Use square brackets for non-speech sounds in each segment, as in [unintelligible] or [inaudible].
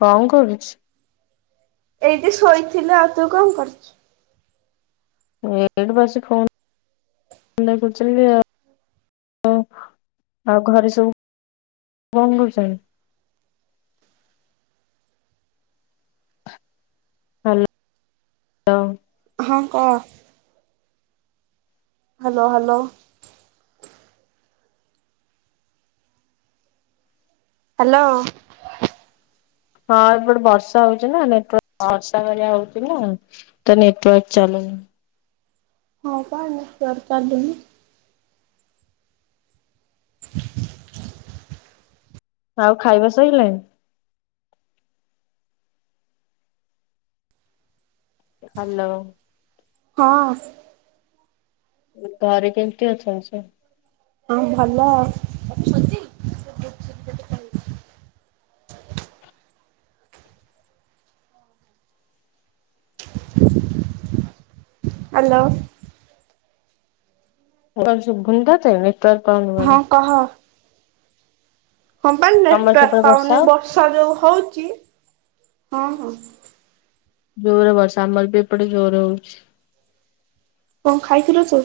କଣ କରୁଛି ଏଇଠି ଶୋଇଥିଲୁ ଆଉ ତୁ କଣ କରୁଚୁ? ଏଇଠି ବସି ଫୋନ୍ [inaudible] ଆଉ ଘରେ ସବୁ କଣ କରୁଛନ୍ ହା ଲୋ। ହଁ କଂ। Hello hello. ହାଲୋ। ହଁ ଏପଟେ ବର୍ଷା ହଉଛି ନା ନେଟୱାର୍କ ବର୍ଷା କରିବା ହଉଥିଲା। ତ ନେଟୱର୍କ ଚାଲୁନି। ହଁ ବା ନେଟୱାର୍କ ଚାଲୁନି। ଆଉ ଖାଇବା ସଇଲାଣି। ହାଲୋ। ହଁ। ଘରେ କେମିତି ଅଛନ୍ତି ସବୁ। ହଁ ଭଲ ହ୍ୟାଲୋ। ମୁଁ କହିଲି ଶୁଭୁନି ତୋତେ ନେଟୱର୍କ ପାଉନି ହଁ ବୋଲି। କହ। ହଁ ବା ତମର ନେଟୱର୍କ ସେପଟେ ପାଉନି ହଉ ବର୍ଷା ଯୋଉ ହଉଛି ହଁ ହଁ। ଜୋରେ ବର୍ଷା ଆମର ବି ଏପଟେ ଜୋରେ ହଉଛି। କଣ ଖାଇଥିଲୁ ତୁ?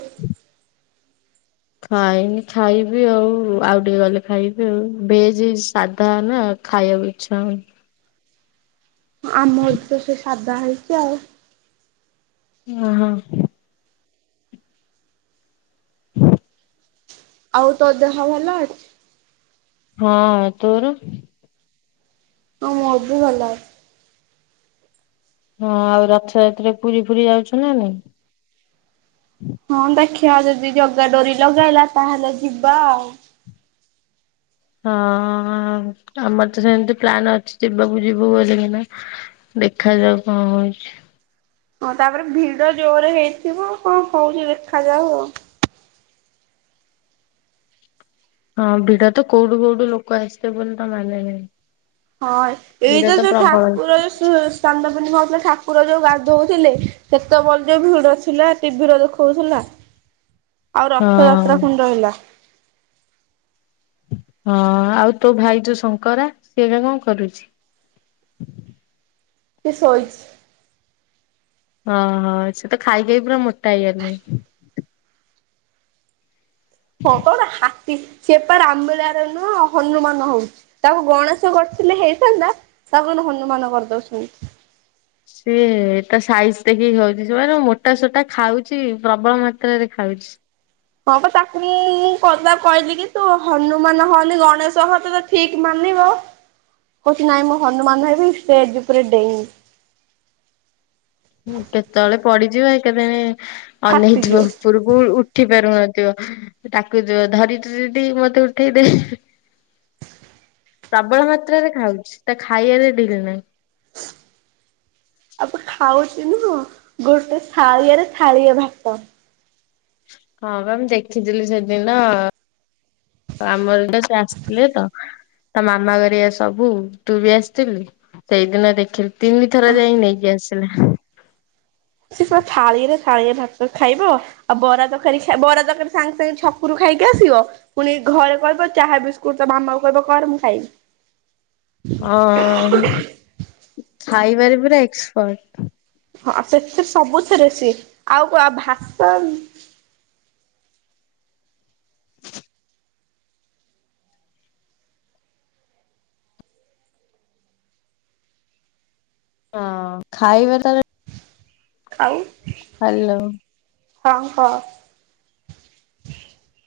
ଖାଇନି ଖାଇବି ଆଉ ଆଉ ଟିକେ ଗଲେ ଖାଇବି ଆଉ ଭେଜ ସାଧା ନା ଖାଇବା ବି ଚା ମିନି। ଆମର ତ ସେଇ ସାଧା ହେଇଛି ଆଉ। ହଁ ହଁ। ହଁ ଆଉ ତୋ ଦେହ ଭଲ ଅଛି? ହଁ ତୋର? ହଁ ମୁଁ ବି ଭଲ ଅଛି। ହଁ ଆଉ ରଥଯାତ୍ରା ପୁରୀ ଫୁରି ଯାଉଛ ନା ନାଇଁ? ହଁ ଦେଖିଆ ଯଦି ଜଗା ଡୋରି ଲଗାଇଲା ତାହେଲେ ଯିବା ଆଉ। ହଁ ଆମର ତ ସେମିତି ପ୍ଲ। ନ୍ ଅଛି ଯିବାକୁ ଯିବୁ ବୋଲକିନା। ଦେଖାଯାଉ କଣ ହଉଛି? ହଁ ତାପରେ ଭିଡ ଜୋରେ ହେଇଥିବ କଣ ହଉଛି ଦେଖାଯାଉ ଆଉ। ହଁ ଭିଡ ତ କୋଉଠୁ କୋଉଠୁ ଲୋକ ଆସିବେ ବୋଲି ତ ମାନେ ନାଇ। ହଁ ଏଇତ ଯୋଉ ଠାକୁର ଶୁ ଚାନ୍ଦପୁର୍ଣିମା ହଉଥିଲା ଠାକୁର ଯୋଉ ଗାଧଉଥିଲେ ସେତେବେଳେ ଯୋଉ ଭିଡ ଥିଲା ଟିଭିରେ ଦେଖଉଥିଲା। ଆଉ ହଁ ରଥଯାତ୍ରା ପୁଣି ରହିଲା। ହଁ ଆଉ ତୋ ଭାଇ ଯୋଉ ଶଙ୍କରା ସିଏ ଏବେ କଣ କରୁଛି? ସେ ସୋଇଛି। ଓଁହୋ ସେ ତ ଖାଇଖାଇ ପୁରା ମୋଟା ହେଇଗଲେଣି। ହଁ ପା ଗୋଟେ ହାତୀ ସେ ପା ରାମ ଲିଳା ରେ ନୁହଁ ହନୁମାନ ହଉଛି। ତାକୁ ଗଣେଶ କରିଥିଲେ ହେଇଥାନ୍ତା ତାକୁ କିନ୍ତୁ ହନୁମାନ କରିଦଉଛନ୍ତି। ସିଏ ତା ସାଇଜ ଦେଖିକି କହୁଛି ସେ ମାନେ ମୋଟା ସୋଟା ଖାଉଛି ପ୍ରବଳ ମାତ୍ରାରେ ଖାଉଛି। ହଁ ପା ତାକୁ ମୁ ମୁଁ କଦ କହିଲି କି ତୁ ହନୁମାନ ହନି ଗଣେଶ ହ ତୋତେ ଠିକ ମାନିବ କହୁଛି ନାଇଁ ମୁଁ ହନୁମାନ ହେବି ଷ୍ଟେଜ ଉପରେ ଡେଇଁବି। କେତେବେଳେ ପଡିଯିବ ଏକେବେଳେ ଅନେଇଥିବ ଫାଟିଯିବ। ଉପରକୁ ଉ ଉଠି ପାରୁନଥିବ ତାକୁ ଯୋ ଧରିତ୍ରି ଦିଦି ମତେ ଉଠେଇଦେ। ପ୍ରବଳ ମାତ୍ରାରେ ଖାଉଛି ତା ଖାଇବାରେ ଢିଲ ନାହିଁ। ଆପ ଖାଉଚି ନୁହଁ ଗୋଟେ ଥାଳିଆରେ ଥାଳିଏ ଭାତ। ହଁ ବା ମୁଁ ଦେଖିଥିଲି ସେଦିନ ଆମର ତ ସିଏ ଆସିଥିଲେ ତ। ତା ମାମା ଗେରିଆ ସବୁ ତୁ ବି ଆସିଥିଲୁ ସେଇଦିନ ଦେଖିଲୁ। ତିନିଥର ଯାଇିଁ ନେଇକି ଆସିଲା। ସେ ବା ଥାଳିରେ ଥାାଳିଏ ଭାତ ଖାଇବ। ଆଉ ବରା ତରକାରୀ ଖା ବରା ତରକାରୀ ସାଙ୍ଗେ ସାଙ୍ଗେ ଛକରୁ ଖାଇକି ଆସିବ ପୁଣି ଘରେ କହିବ ଚାହା ବିସ୍କୁଟ ତା ମାମା କୁ କହିବ କର ମୁଁ ଖାଇବି। ଆଁ ଖାଇବାରେ ପୁରା ଏକ୍ସପର୍ଟ। ହଁ ସେଥିରେ ସବୁଥିରେ ସିଏ ଆଉ କ ଭାତ ହଁ ଖାଇବା ତାର ଆଉ। ହ୍ୟାଲୋ। ହଁ କହ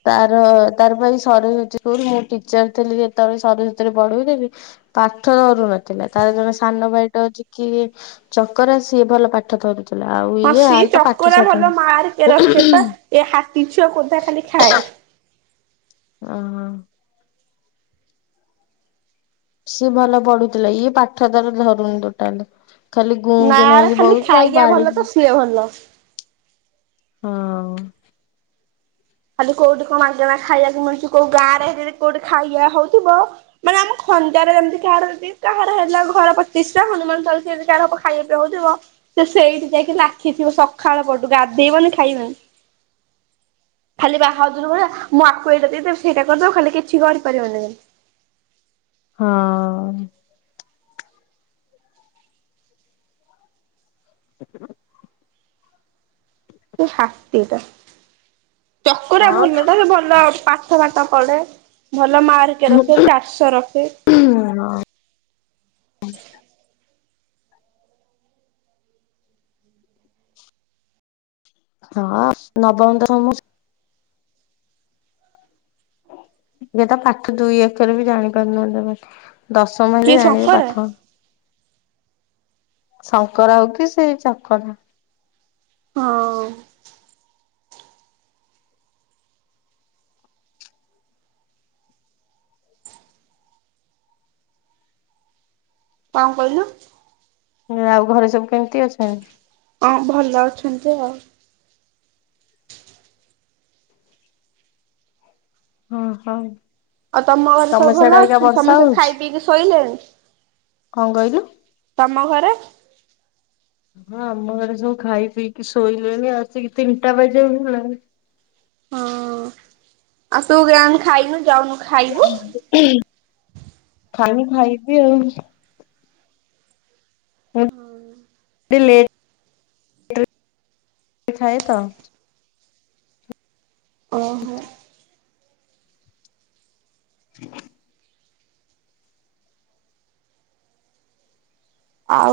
ତାର ତାର ଏପାଳି ସରୁଛି ସ୍କୁଲ ମୁଁ ଟିଚର ଥିଲି ଯେତେବେଳେ ସରସ୍ଵତୀ ରେ ପଢ଼ଉଥିଲି ପାଠ ଧରୁ ନଥିଲା ତାର ଜଣେ ସାନ ଭାଇଟେ ଅଛି କି ଚକରା ସିଏ ଭଲ ପାଠ ଧରୁଛି ଆଉ। ହଁ ଇଏ ସେ ଆର ତ ପାଠ ଚକରା ସାଠ ଭଲ ମାର୍କେ ରଖେ ପା ନାହିଁ। ଏ ହାତୀ ଛୁଆ କୋଦା ଖାଲି ଖାଏ ଓହ। ସିଏ ଭଲ ପଢୁଥିଲା ଇଏ ପାଠ ତାର ଧରୁନି ଟୋଟାଲି ଖାଲି ଗୁଁ କି ନା ନାରେ ହେଇକି ଖାଲି ବଉଛି ତ ଆଉ ଖାଇବା ଭଲ ବାଡେଇବି ତ ସିଏ ଭଲ। ହଁ। ଖାଲି କଉଠି କଣ ମାଗଣା ଖାଇବାକୁ ମିଳୁଛି କୋଉ ଗାଁରେ କି କୋଉଠି ଖାଇବା ହଉଥିବ ମାନେ ଆମ ଖଞ୍ଜାରେ ଯେମିତି କାହାର ବି କାହାର ହେଲା ଘର ପ୍ରତିଷ୍ଠା ହନୁମାନ ଚାଳିସା ଏମିତି କାହାର ହବ ଖାଇବା ପିଇବା ହଉଥିବ ସେ ସେଇଠି ଯାଇକି ଲାଖିଥିବ ସକାଳ ପହରଠୁ ଗାଧେଇବନି ଖାଇବନି ଖାଲି ବାହାଦରୁ ଭଳିଆ ମୁଁ ୟାକୁ ଏଇଟା ଦେଇଦେବି ସେଇଟା କରିଦବ ଖାଲି କିଛି କରିପାରିବନି ହଁ। ଟୁଟୁର୍ [inaudible] ସେ ହାତୀଟା ଚକରା ହଁ ଭଲ ଟା ସେ ଭଲ ପା ପାଠ ପଢେ ଭଲ ମାର୍କେ ରଖେ ଚାରିଷ ରଖେ ହଁ ନବମ ତ ସମ ଏ ତ ପାଠ ଦୁଇ ଅକ୍ଷରେ ବି ଜାଣି ପାରୁନାହାନ୍ତି ଦଶମ କିଏ ହେଲେ ଜାଣିବେ ଶଙ୍କରା ପାଠ। ଶଙ୍କରା ହଉ କି ସେଇ ଚକରା। ହଁ। କଣ କହିଲୁ? ନା ଆଉ ଘରେ ସବୁ କେମିତି ଅଛନ୍ତି? ହଁ ଭଲ ଅଛନ୍ତି ଆଉ। ହଁ ହଉ। ଆଉ ତମ ଘରେ ସବୁ ଭଲ ଅଛ? ସମସ୍ତେ ହଉଛି ଖାଇ ପିଇକି ଶୋଇଲେଣି? କଣ କହିଲୁ? ତମ ଘରେ? ହଁ ଆମ ଘରେ ସବୁ ଖାଇ ପିଇକି ଶୋଇଲେଣି ଆସିକି ତିନିଟା ବାଜିଯା କୁ ହେଲାଣି ହଁ ଆସୁ କେ [unintelligible] ଖାଇନି ଖାଇବି ଆଉ। ହ ଲେଟ [unintelligible] ରେ ଖାଏ ତ। ଓହୋ ଆଚ୍ଛା। [inaudible] ଆଉ?